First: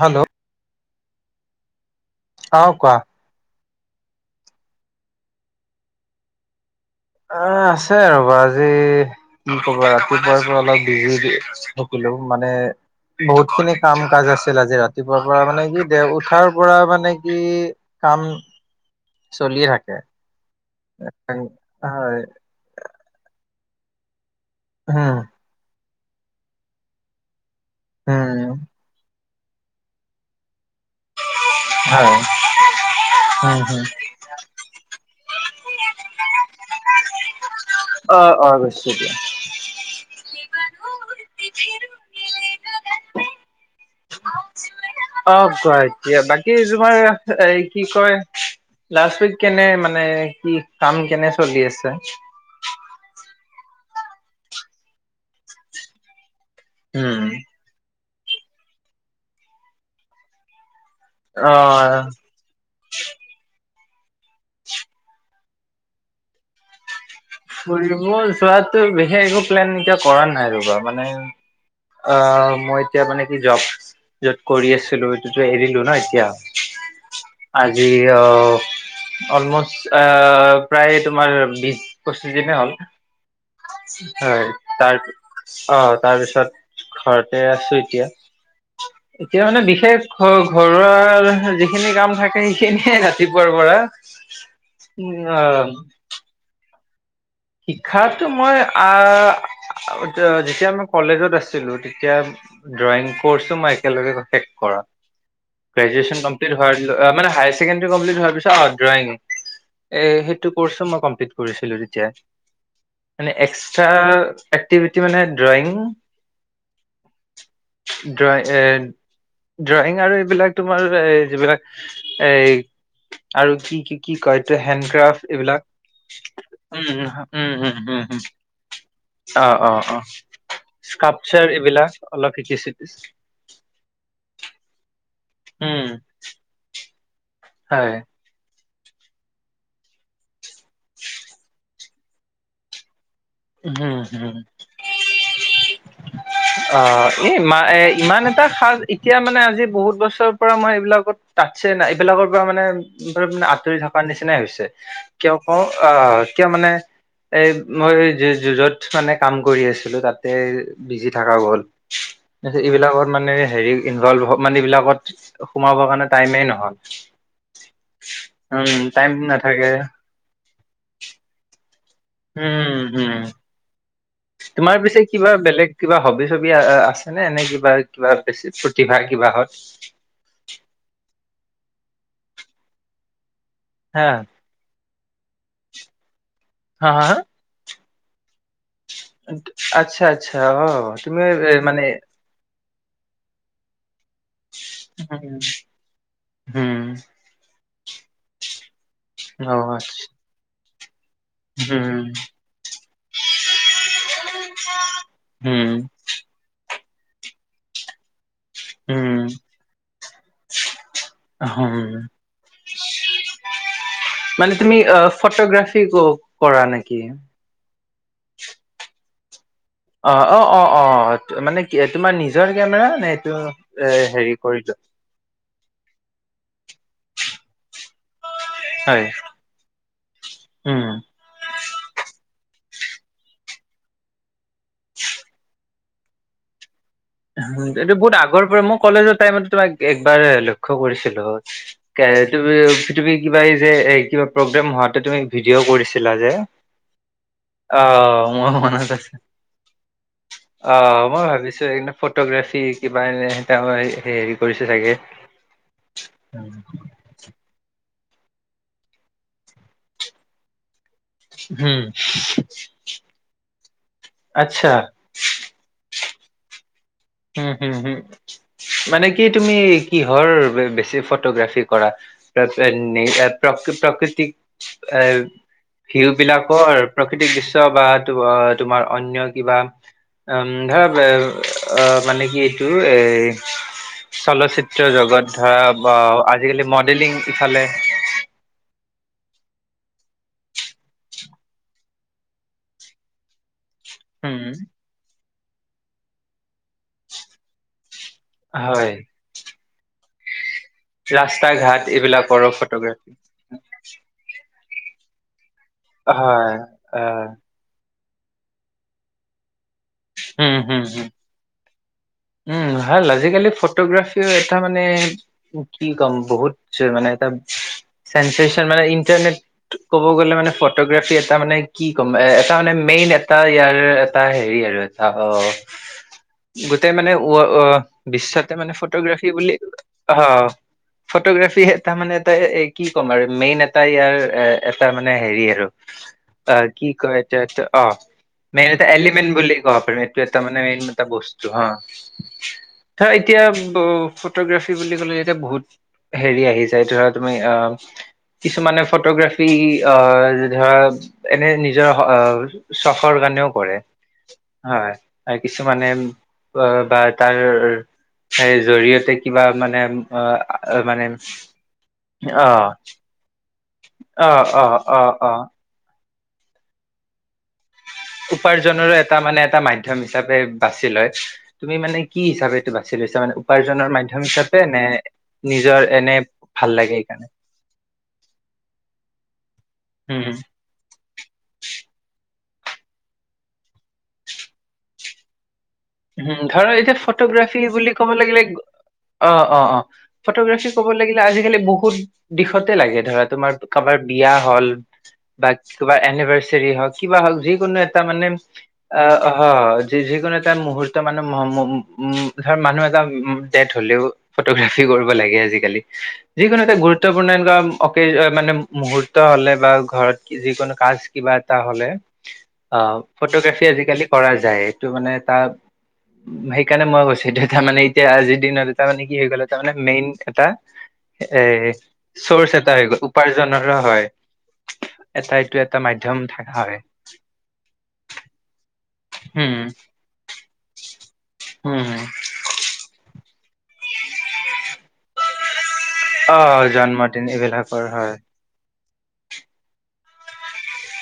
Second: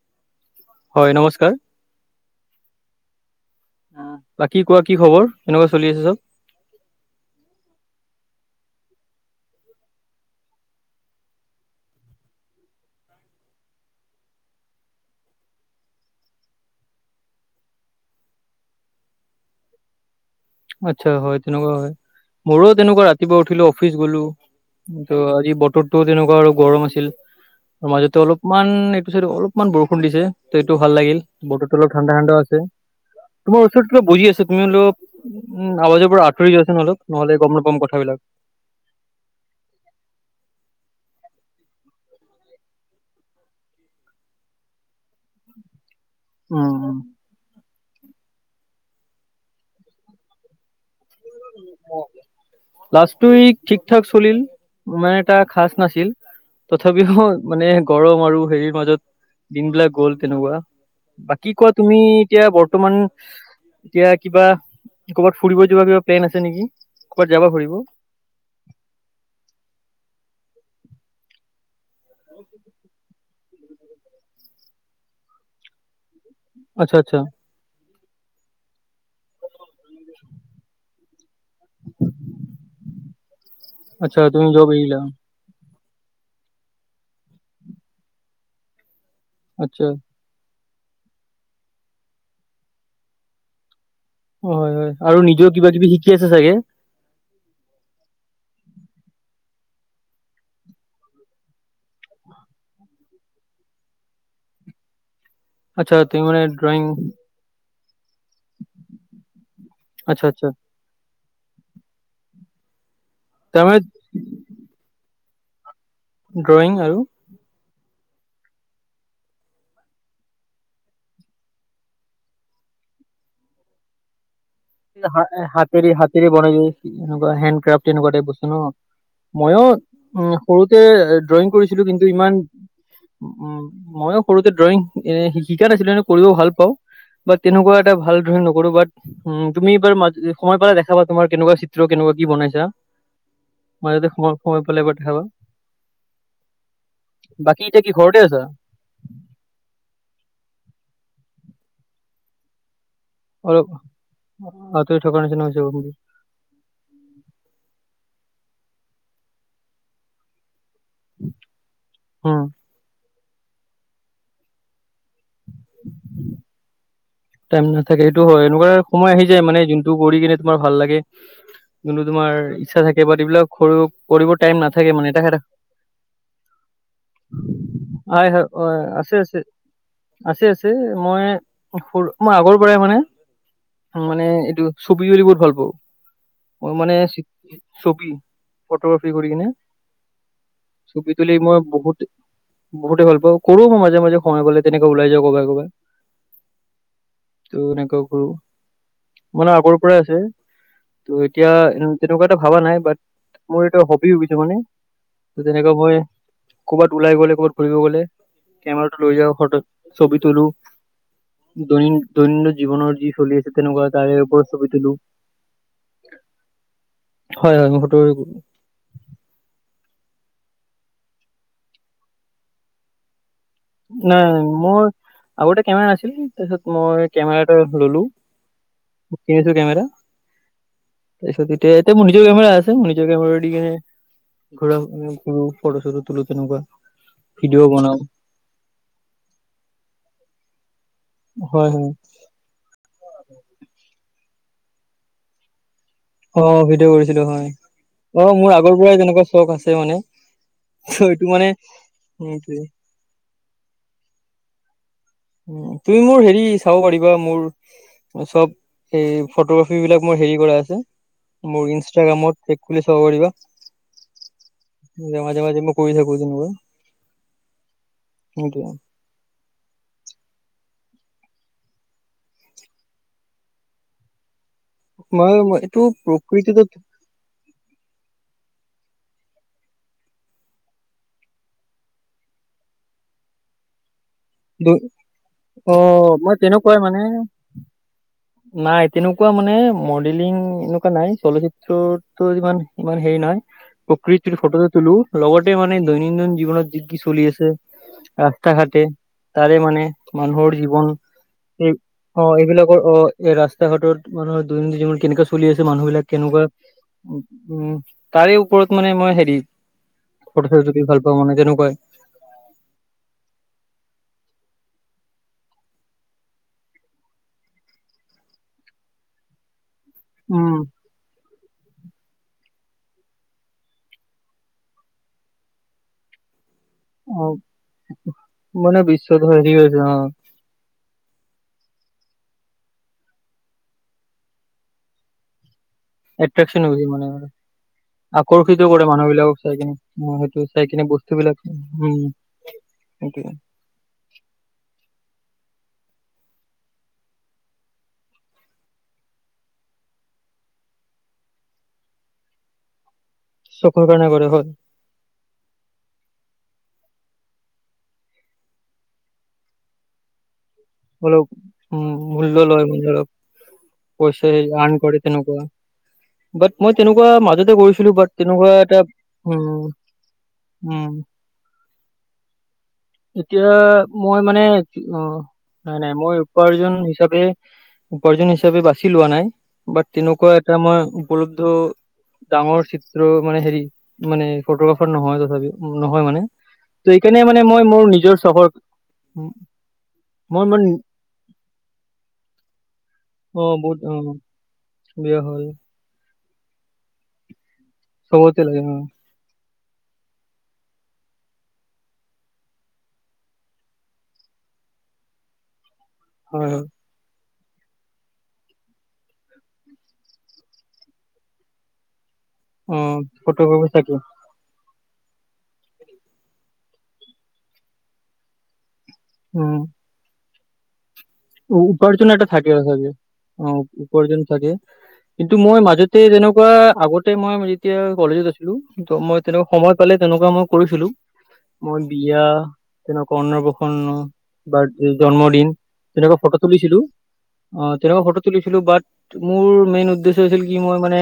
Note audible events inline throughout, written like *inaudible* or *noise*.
Hello! হয়, নমস্কাৰ। অ', কোৱা। অ', বাকি কোৱা কি খবৰ, কেনেকুৱা চলি আছে চব? অ', আছে আৰু আজি কি কবা ৰাতিপুৱাৰ পৰা অলপ বিজি বি সকল লো মানে বহুত খিনি কাম কাজ আছিল আজি ৰাতিপুৱাৰ পৰা মানে কি দে উঠাৰ পৰা মানে কি কাম চলিয়ে থাকে আচ্ছা হয় তেনেকুৱা হয় মোৰো তেনেকুৱা ৰাতিপুৱা উঠিলো অফিচ গ'লো। ত উম আজি বতৰতটোো তেনেকুৱা আৰু গৰম আছিল মাজতে উম অলপমান একটোিছ অলপ ইমান বৰষুণ দিছে ত এইটো ভাল লাগিল। বতো অলপ হয় ঠাণ্ডা ঠাণ্ডা আছে উম তোমাৰ হম ওচৰতো অলপ বজি আছ তুমি অলপ উম আৱাজৰ পৰা আতৰি গৈছে নহ'লেক নহ'লে গম নাপাম কথাবিলাক অ অ বৈছো দিয়া অ গুৱাহাট বাকী উম উম। তোমাৰ এই কি কয় লাষ্ট উইক কেনে মানে কি কাম কেনে চলি আছে লাষ্টটোই ঠিকঠাক চলিল মানে এটা খচ নাছিল তথাপিও উম। মানে গৰম আৰু হেৰিৰ মাজত দিনবলাক গ'ল তেনেকুৱা বাকী কোৱা তুমি অ' এতিয়া বৰ্তমান এতিয়া কিবা ক'বাত ফুৰিব যোৱা কিবা প্লেন আছে নেকি ক'ৰবাত যাবা ফুৰিব যোৱাতটো বিশেষ একো প্লেন এতিয়া কৰা নাই ৰ'বা মানে অ মই এতিয়া মানে কি জব যত কৰি আছিলো এইটোতো এৰিলো ন এতিয়া আচ্ছা আচ্ছা এই অ অলমষ্ট প্ৰায় তোমাৰ বি পঁচি দিনে হ'ল আচ্ছা হয় তুমি জব তাৰ এৰিলা অ তাৰপিছত ঘৰতে আছো এতিয়া এতিয়া মানে আচ্ছা বিশেষ ঘ ঘৰুৱা যিখিনি কাম থাকে সেইখিনিয়ে ৰাতিপুৱাৰ পৰা হয় হয় আৰু উম, নিজেও কিবা কিবি শিকি আছে চাগে শিক্ষাতো মই আহ যেতিয়া মই কলেজত আছিলো তেতিয়া ড্ৰয়িং কৰ্ছো মই একেলগে আচ্ছা শেষ তুমি মানে ড্ৰয়িং আচ্ছা আচ্ছা *inaudible* েই মানে তাৰমানে এক্সট্ৰা এক্টিভিটি মানে ড্ৰয়িং ড্ৰয়ং আৰু ড্ৰ এ ড্ৰয়িং আৰু এইবিলাক তোমাৰ এই যিবিলাক এই আৰু কি কি কি কয় এইটো হেণ্ডক্ৰাফট এইবিলাক হাতেৰ হাতেৰে বনাই উম যায় এনেকুৱা উম হেণ্ড উম ক্ৰাফ্ট উম উম এনেকুৱা াই বস্তু ন অ ময়ো অ অ উ সৰুতে স্কাপচাৰ ড্ৰয়িং কৰিছিলো এইবিলাক কিন্তু অলপ ইমান শিকিছিলো উম ময়ো সৰুতে ড্ৰয়িং এ শ শিকাত উম আছিলো কৰিবও ভাল পাওঁ বা তেনেকুৱা হয় এটা ভাল ড্ৰয়িং নকৰো বাট উ তুমি এইবাৰ সময় পালে দেখাবা তোমাৰ কেনেকুৱা চিত্ৰ কেনেকুৱা কি বনাইছা হুম মইতে সম হুম সময় পালাই বা খাবা অ এই ইা এ ইমান এটা সাজ এতিয়া মানে আজি বহুত বছৰৰ পৰা মই বিলাকত তাটছে না এইবিলাকৰ পৰা মানে ধ মানে অলপ আঁতৰি থকাৰ নিচিনাই হৈছে আঁতৰি থকাৰ কিয় নিচিনা হৈছে কওঁ আহ কিয় মানে এই মই যুঁজত মানে কাম কৰি আছিলো তাতে বিজি থকা গ'ল উম, এইবিলাকত মানে হেৰি ইনভলভ মানে এই বিলাকত সোমাবৰ কাৰণে টাইমেই নহল টাইম নাথাকে সেইটো হয় এনেকুৱা উম টাইম সময় আহি যায় মানে নাথাকে যোনটো কৰি কিনে তোমাৰ ভাল লাগে যোনটো তোমাৰ ইচ্ছা উম থাকে বা হম এইিবিলাক সৰু কৰিব টাইম তোমাৰ নাথাকে পিছে মানে এটা কিবা বেলেগ কিবা হবি চবি আছে নে এনে কিবা কিবা হয় হয় বেছি অ' প্ৰতিভা আছে আছে কিবাাহত আছে আছে মই সৰু মই আগৰ পৰাই মানে হা মানে এইটো ছবি জুলি বহুত ভাল পাওঁ মই হা মানে হা ছবি ফটোগ্ৰাফি কৰি কিনে আচ্ছা আচ্ছা অ ছবি তুমি তুলি এ মই মানে বহুত বহুতে ভাল পাওঁ, কৰো মাজে, মাজে সময় গ'লে তেনেকে ওলাই যাও ক'ৰবাত, ক'ৰবাত। উম ত এনেকুৱা কৰো হম মানে অ আগৰ পৰাই আচ্ছা আছে। ত এতিয়া হম তেনেকুৱা এটা ভাবা নাই বাট মোৰ এটা হবি ভাবিছো মানে। হম তেনেকৈ মই ক'ৰবাত ওলাই গ'লে ক'ৰবাত ফুৰিব গ'লে, কেমেৰাটো উম লৈ যাওঁ ফটো ছবি তুলো। আছে তেনেকুৱা তাৰে ওপৰত মানে ছবি তুমি তোলো ফটোগ্ৰাফি কৰা? নেকি। *unintelligible* ফটোগ্ৰাফী অ', অ', অ', অ'মানে কি তোমাৰ নিজৰ কেমেৰা নে এইটো এ নাই হেৰি কৰিলো মোৰ আগতেটো কেমেৰা না, তাৰপিছত মই কেমেৰাটা ল'লো। হয় কিনিছো কেমেৰাটো, উম তাৰপিছত এতিয়া এতিয়া মোৰ নিজৰ কেমেৰা নিজৰ কেমেৰা ফটো চটো তোলো তেনেকুৱা। ভিডিঅ' এইটো বনাও বহুত আগৰ পৰাৰে মোৰ কলেজৰ টাইমত তোমাক একবাৰ হলো। লক্ষ্য কৰিছিলো, হয় হয় তুমি, তুমি কিবা এই যে এ কিবা প্ৰগ্ৰেম হোৱাটো তুমি ভিডিঅ' কৰিছে ছিলা যে অ ভিডিঅ' কৰিছিলো হয় অ অ', মোৰ আগৰ পৰাই মনত আছে। তেনেকুৱা চখ আছে মানে অ', মই এইটো মানে ভাবিছো এই সেইটোৱে ফটোগ্ৰাফী কিবা এনে মই হেৰি কৰিছে চাগে। উম, তুমি মোৰ হেৰি চাব পাৰিবা মোৰ চব ফটোগ্ৰাফী বিলাক মোৰ হেৰি কৰা আছে। মোৰ হুম ইনষ্টাগ্ৰামত পেজ খুলি চাব পাৰিবা। আচ্ছা জেগা, জেগা যে মই কৰি থাকোঁ। উম, উম, উম, মানে কি তুমি কিহৰ বেছি ফটোগ্ৰাফি কৰা প্ৰ-প্ৰাকৃতিক এ, মই এইটো ভিও প্ৰকৃতিটো বিলাকৰ প্ৰাকৃতিক দৃশ্য বা ত তোমাৰ অন্য কিবা উম, ধৰা অ', মানে কি এইটো এ চলচিত্ৰ জগত ধৰা অ বা মই আজিকালি তেনেকুৱাই মানে মডেলিং ইফালে। নাই তেনেকুৱা মানে মডেলিং এনেকুৱা নাই, চলচিত্ৰতো ইমান, ইমান হেৰি নহয়। প্ৰকৃৃতি ফটোটো তুলো, লগতে মানে দৈনন্দিন জীৱনৰ যি কি চলি আছে। ৰাস্তা-ঘাটে হয় তাৰে মানে মানুহৰ জীৱ এই ৰাস্তা ঘাট অ', এইবিলাকৰো এইবিলাকৰ ফটোগ্ৰাফী অ', এই ৰাস্তা ঘাটত মানুহ। দৈনন্দিন জীৱন কেনেকুৱা চলি আছে, মানুহ বিলাক কেনেকুৱা হয় অ উ-উম। তাৰে ওপৰত মানে মই হেৰি। ফটো উম, চটো তুলি হম, ভাল হম, পাওঁ মানে তেনেকুৱাই উম, ভাল আজিকালি ফটোগ্ৰাফি এইটো এটা মানে কি ক'ম বহুত মানে এটা চেনচন মানে ইণ্টাৰনেট ক'ব গ'লে মানে উম ফটোগ্ৰাফী এটা মানে কি ক'ম। তাৰ মানে, মেইন এটা ইয়াৰ এটা হেৰি আৰু এটা অ'। গোটেই মানে অ', বিশ্বতে মানে বিশ্বত ফটোগ্ৰাফি হেৰি বুলি হৈছে অ'। ফটোগ্ৰাফী এটা মানে, এটা কি ক'ম আৰু মেইন এটা ইয়াৰ এ-এটা মানে হেৰি আৰু। এট্ৰেকচন অ', হৈ গৈছে কি মানে কয় ত অ', আকৰ্ষিত মেই কৰে মানুহ এলিমেণ্ট বিলাকক চাই বুলি। কিনে ক'ব অ এইটো এটা সেইটো মানে চাই মেইন কিনে এটা বিলাক বস্তু হা। উম তাৰ সেইটোৱে এতিয়া ফটোগ্ৰাফী বুলি ক'লে, এতিয়া বহুত হেৰি আহি যাই, এই ধৰা তুমি অ'। কিছুমানে ফটোগ্ৰাফি অ', ধৰা এনে নিজৰ চ চকুৰ কাৰনে কৰে হ'ল। কিছুমানে অ', বা তাৰ সেই জৰিয়তে কিবা মানে অ'। মানে অলপ উম, মূল্য অ লয় মানে অলপ। কৈছে অ অ আৰ্ন কৰে অ অ অ তেনেকুৱা বাট মই তেনেকুৱা মাজতে কৰিছো। উপাৰ্জনো এটা মানে এটা মাধ্যম হিচাপে বাছি উম লয়, তুমি মানে কি হিচাপে। এইটো বাছি লৈছা মানে এতিয়া উপাৰ্জনৰ মাধ্যম মই মানে হিচাপে নে অ' নাই নিজৰ নাই এনে মই ভাল উপাৰ্জন লাগে হিচাপে। সেইকাৰণে উপাৰ্জন হিচাপে বাচি লোৱা নাই বাট তেনেকুৱা উম এটা মই উপলব্ধ। ডাঙৰ চিত্ৰ মানে হেৰি মানে ফটোগ্ৰাফাৰ নহয় তথাপিও। নহয় মানে উম ধৰা ত এতিয়া এইকাৰণে মানে ফটোগ্ৰাফী মই মোৰ বুলি ক'ব নিজৰ লাগিলে চহৰত। অ' অ' অ' ফটোগ্ৰাফী ক'ব লাগিলে আজিকালি বহুত দিশতে লাগে ধৰা অ তোমাৰ বহুত অ কাৰবাৰ। বিয়া হ'ল বিয়া হ'ল বা কিবাৰ। এনেভাচেৰি হক কিবা যিকোনো এটা মানে চবতে লাগে অ এ আহ যিকোনো এটা মোহত্ব এ। মানুহ উ ধৰ মানুহ এটা ডেট হ'লেও ফটোগ্ৰাফি কৰিব লাগে আজিকালি। হয় যিকোনো হয় এটা গুৰুত্ব এনেকুৱা অ' মানে মুহোত হ'লে বা ঘৰত যিকোনো কাজ কিবা এটা হ'লে। অ' ফটোগ্ৰাফি ফটোগ্ৰাফাৰ থাকে আজিকালি কৰা যায়। ত মানে তাৰ উ সেইকাৰণে মই কৈছো দে তাৰ মানে এতিয়া আজিৰ দিনত তাৰ মানে কি হৈ গ'ল তাৰমানে মেইন এটা। এ উপাৰ্জ এটা থাকে চৰ্চ হৈ থাকে গ'ল অ' উপাৰ্জনৰো হয় উপাৰ্জন থাকে। এটা কিন্তু এইটো মই এটা মাজতে মাধ্যম যেনেকুৱা থকা হয় আগতে মই যেতিয়া কলেজত আছিলো। ত মই তেনেকা উম সময় পালে, তেনেকুৱা মই কৰিছিলো, মই উম বিয়া তেনেকুৱা অন্নপ্ৰশন। বা জন্মদিন। তেনেকুৱা ফটো অ তুলিছিলো জন্মদিন অ' এইবিলাকৰ তেনেকুৱা হয় ফটো তুলিছিলো বাট। মোৰ মেইন উদ্দেশ্য হৈছে কি মই মানে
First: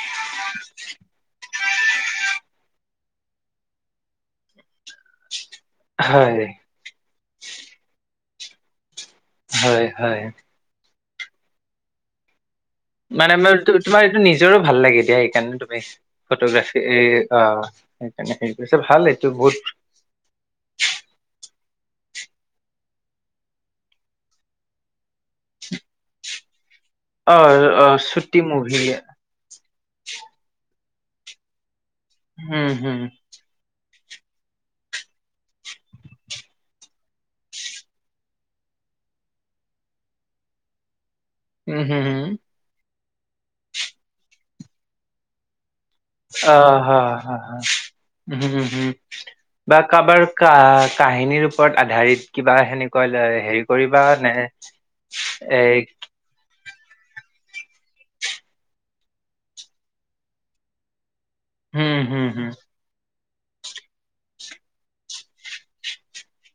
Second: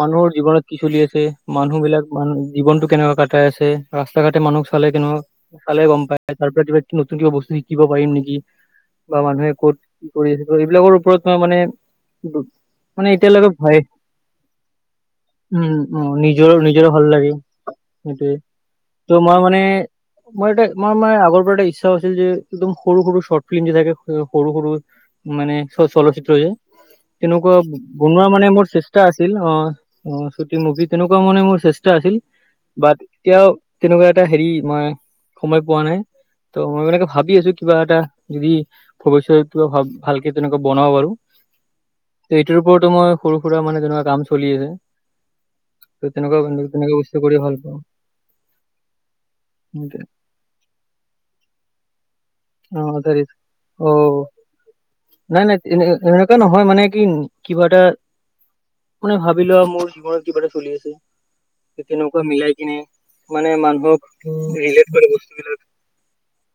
মানুহৰ জীৱনত কি চলি আছে। মানুহ বিলাক মান জীৱনতটো কেনেকুৱা কটাই আছে, ৰাস্তা ঘাটে মানুহক চালে কেনেকুৱা। ফালে গ'ম পায়, হয় তাৰ পৰা কিবা নতুন কিবা বস্তু শিকিব পাৰিম নেকি। বা মানুহে ক'ত হয় কি হয় কৰি আছে, এইবিলাকৰ ওপৰত মই মানে। মানে মোৰ তোমাৰ এইটো নিজৰো ভাল লাগিছে উম, সেইকাৰণে তুমি উম, নিজৰ ফটোগ্ৰাফি নিজৰে অ'। ভাল লাগে সেইটোয়ে সেইকাৰণে সেই কৰিছে ভাল ত' এইটো মই মানে বহুত। মই এতে মই মে আগৰ পৰা এটা এৰিছো। *unintelligible* আছিল যে একদম সৰু সৰু চৰ্ট পিন্ধি থাকে সৰু সৰু মানে চলচ্চিত্ৰ যে। অ তেনেকুৱা অ বনোৱা ছুটি মানে মোৰ মুভি চেষ্টা আছিল অ' চুটি মুভিত। তেনেকুৱা মান মোৰ চেষ্টা আছিল হম বাট হম এতিয়াও। তেনেকুৱা এটা হেৰি মই সময় পোৱা নাই। ত মই মনেক ভাবি আছো কিবা এটা যদি। ভৱিষ্যতে কিবা ভা ভালকে তেনেকুৱা বনাব বাৰু উম হম হম এইটোৰ ওপৰতো মই। সৰু সুৰা মানে তেনেকুৱা কাম চলি আছে। ত' তেনেকুৱা অ' তেনেকুৱা হা' বস্তু কৰি হা' ভাল হা' পাওঁ। হম, হম। বা কাৰোবাৰ ক কাহিনীৰ ওপৰত আধাৰিত কিবা অ সেনেকুৱা আধাৰিত হেৰি অ কৰিম। *unintelligible* হয় মানে কি কিবা এটা মানে ভাবি লোৱা মোৰ জীৱনত কিবা এটা চলি আছে। হম তেনেকুৱা হম হম মিলাই কিনে। মানে মানুহক ৰিলেট কৰে বস্তুবিলাক।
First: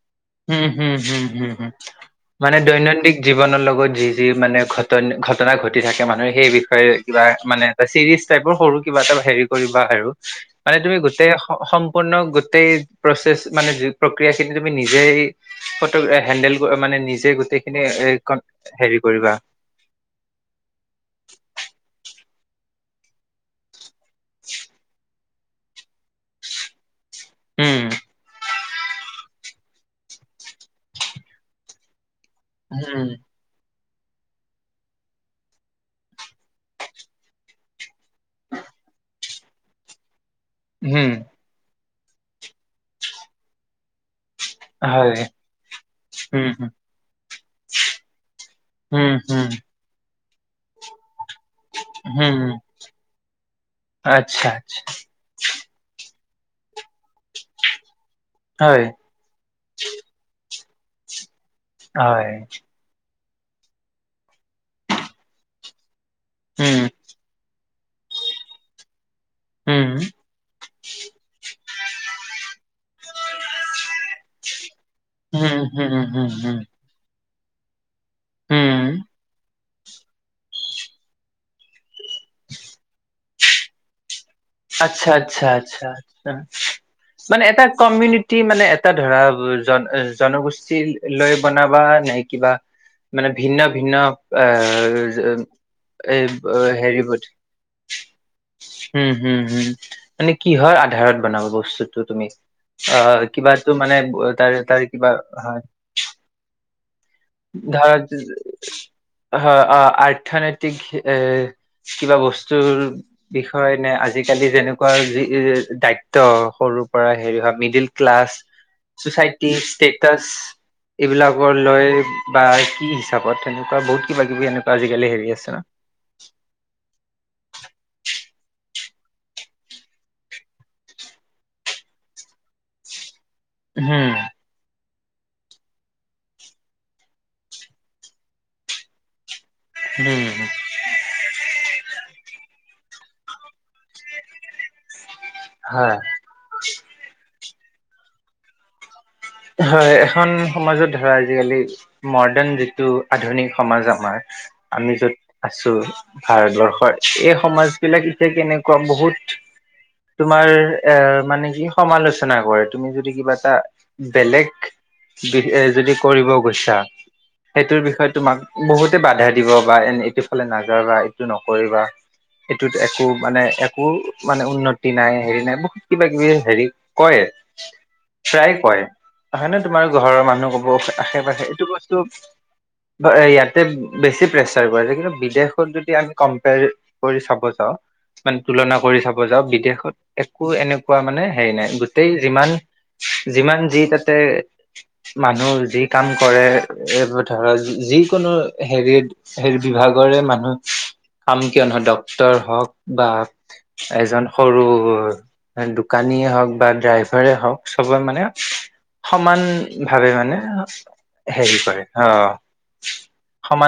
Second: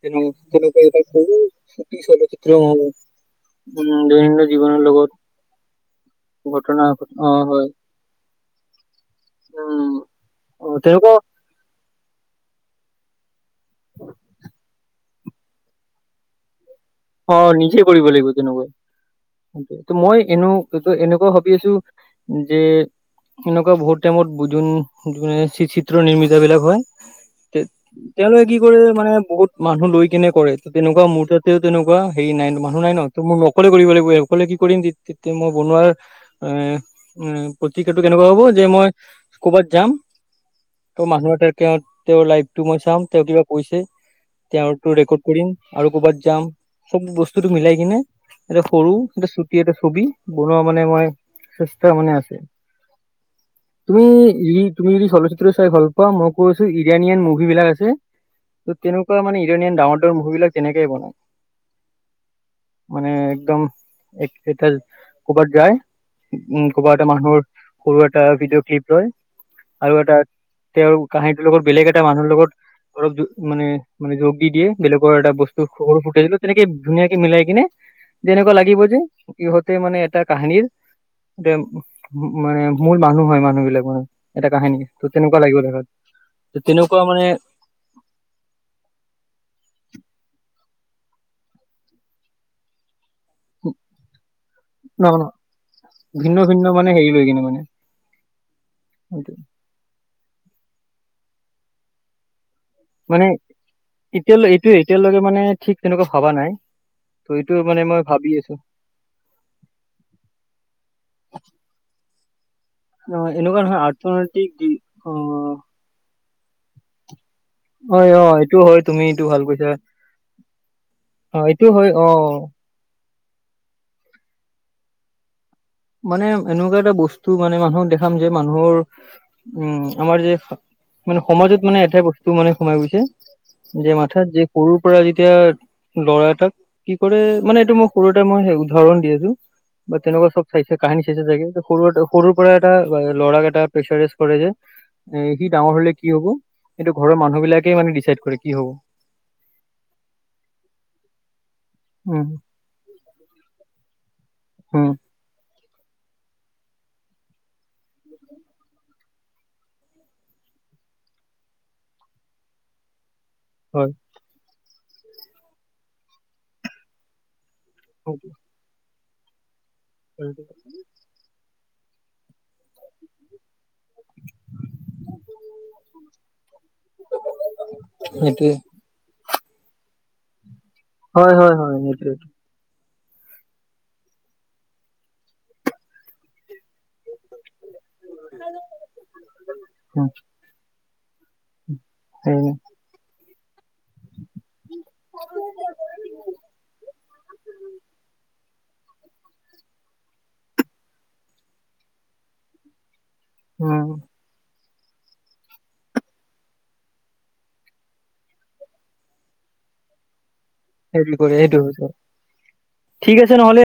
তেনে উম, তেনেকুৱা হুম এটা হুম সৰু হুম হুম। চুটি চলচিত্ৰ মানে হব দৈনন্দিন জীৱনৰ উম লগত যি যি দৈনন্দিন মানে জীৱনৰ ঘটন লগত ঘটনা ঘটি থাকে মানুহে সেই ঘটনা বিষয়ে। অ যাক মানে হয় এটা চিৰিঞ্জ টাইপ সৰু কিবা এটা হেৰি কৰিবা উম আৰু অ তুমি তেনেকুৱা গোটেই সম্পূৰ্ণ গোটেই প্ৰচেষ্ট মানে যি প্ৰক্ৰিয়া সেইটো তুমি নিজে আহি ফটো এ হেন্দল মানে নিজে অ গোটেইখিনি কৰিব লাগিব তেনেকুৱা হেৰি ক'ত কৰিবা। ত মই এনো এনেকুৱা ভাবি আছো। যে এনেকুৱা বহুত টাইমত যোন যো চিত্ৰ নিৰ্মিত বিলাক হয়। তে উম তেওঁলোকে কি কৰে মানে বহুত মানুহ লৈ কিনে কৰে ত তেনেকুৱা মুহুৰ্ততে। তেনেকুৱা হেৰি নাই মানুহ নাই ন ত উম। মোৰ অকলে কৰিব লাগিব। অকলে কি কৰিম তেতিয়া মই বনোৱাৰ এ প্ৰতিক্ৰিয়াটো কেনেকুৱা হ'ব যে মই ক'বাত যাম। ত হম মানুহ এটা তেওঁৰ লাইফটো মই চাম তেওঁ কিবা কৈছে তেওঁো ৰেকৰ্ড হয় কৰিম আৰু ক'ৰবাত যাম উম হম সব বস্তুটো মিলাই কিনে এটা সৰু উম এটা হম চুটি এটা ছবি বনোৱা মানে মই চেষ্ট মনে হম আছে তুমি আচ্ছা য আচ্ছা তুমি যদি চলচিত্ৰ চাই ভাল পোৱা মোক কৈছো ইডৰাানিয়ান মুভি বিলাক আছে ত হয় তেনেকুৱা মানে ইৰাানিয়ান ডাঙৰ ডাঙৰ মুভি বিলাক তেনেকেই বনায় হয় মানে একদম এতিয়া ক'বাত যায় উ উম ক'বাত এটা মানুহৰ সৰু এটা ভিডিঅ ক্লিপ ৰয় উম আৰু এটা তেওঁৰ কাহিনীটোৰ লগত বেলেগ এটা মানুহৰ লগত অলপ মানে মানে যোগ দি দিয়ে বেলেগৰ এটা উম বস্তু হম সৰু হম ফুটাইছিলো হম ধুনীয়াকে মিলাই কিনে যে এনেকুৱা লাগিব হম যে ইহতে মানে এটা কাহিনীৰ এতিয়া উ মানে মূল মানুহ হয় মানুহ বিলাক মানে এটা কাহিনী ত আচ্ছা তেনেকুৱা আচ্ছা লাগিব আচ্ছা দেখাত আচ্ছা তো তেনেকুৱা মানে এটা কমিউনিটি মানে এটা ধৰা জন জনগোষ্ঠী লৈ বনাবা নাই কিবা মানে ভিন্ন ভিন্ন ন আহ ন এই ভিন্ন ভিন্ন মানে হেৰি হেৰিবোধ *inaudible* হম হম হম মানে কি হয় আধাৰত বনাব বস্তুটো তুমি অ মানে কিবাো মানে এতিয়ালৈ তাৰ এইটোয়ে তাৰ কিবা এতিয়ালৈকে মানে হয় ঠিক তেনেকুৱা ভবা নাই ত' এইটো মানে মই ভাবি আছো ধাৰ হয় অ আৰ্থনৈতিক এ কিবা বস্তুৰ অ এনেকুৱা বিষয়ে নহয় নে আজি অৰ্থনৈতিক আজিকালি দি যেনেকুৱা অ যি দায়িত্ব সৰু পৰা হেৰি হয় মিডিল হয় অ ক্লাছ এইটো হয় তুমি এইটো ভাল ছচাইটি কৈছা ষ্টেটাছ অ এইবিলাকৰ এইটো হয় অ লয় বা কি হিচাপত তেনেকুৱা বহুত কিবা কিবি এনেকুৱা আজিকালি হেৰি আছে ন খাম যে মানুহৰ উম আমাৰ যে মানে সমাজত মানে এটাই বস্তু মানে সোমাই গৈছে যে হম মাথাত যে সৰু পৰা যেতিয়া লৰা এটাক কি কৰে মানে এইটো মই সৰুতে মই উদাহৰণ দি আছো বা তেনেকুৱা উম চব চাইছে কাহিনী শেষে থাকে সৰু সৰুৰ পৰা এটা ল'ৰাক এটা প্ৰেছাৰজ কৰে যে এ সি ডাঙৰ হলে হয় কি হব এইটো ঘৰৰ মানুহ বিলাকেই মানে ডিচাইড কৰে কি হব হয় এখন সমাজত ধৰা আজিকালি উম মৰ্ডাৰ্ণ যিটো আধুনিক সমাজ আমাৰ আমি উম যত আছো ভাৰতবৰ্ষৰ এই সমাজ বিলাক এতিয়া কেনেকুৱা বহুত তোমাৰ এ মানে কি সমালোচনা কৰে তুমি যদি কিবা এটা হয় বেলেগ বিষ যদি কৰিব গৈছা সেইটোৰ বিষয়ে তোমাক বহুতে বাধা দিব বা এ এইটো ফালে নাযাবা এইটো নকৰিবা এইটোত একো মানে একো মানে উন্নতি নাই হেৰি নাই বহুত কিবা কিবি হেৰি কয় সেইটোৱে প্ৰায় কয় হয় নে তোমাৰ ঘৰৰ মানুহ ক'ব আশে হয় পাশে হয় এইটো হয় বস্তু সেইটোৱে ইয়াতে বেছি প্ৰেছাৰ কৰাছে কিন্তু বিদেশত যদি আমি কম্প কৰি চাব যাওঁ মানে তুলনা কৰি চাব যাওঁ বিদেশত উম একো এনেকুৱা মানে হেৰি নাই গোটেই সেই যিমান যিমান যি যাতে মানুহ যি কাম কৰে এই ধক যিিকোনো হেৰি হেৰি বিভাগৰে মানুহ কাম কিয় নহয় ডক্তৰ হওক বা উম এজন সৰু দোকানীয়ে হওক বা ড্ৰাইভাৰে হওক চবৰে মানে সমান ভাৱে মানে সেইটো সেইটো হেৰি কৰে হয়। অ ঠিক আছে নহলে সমান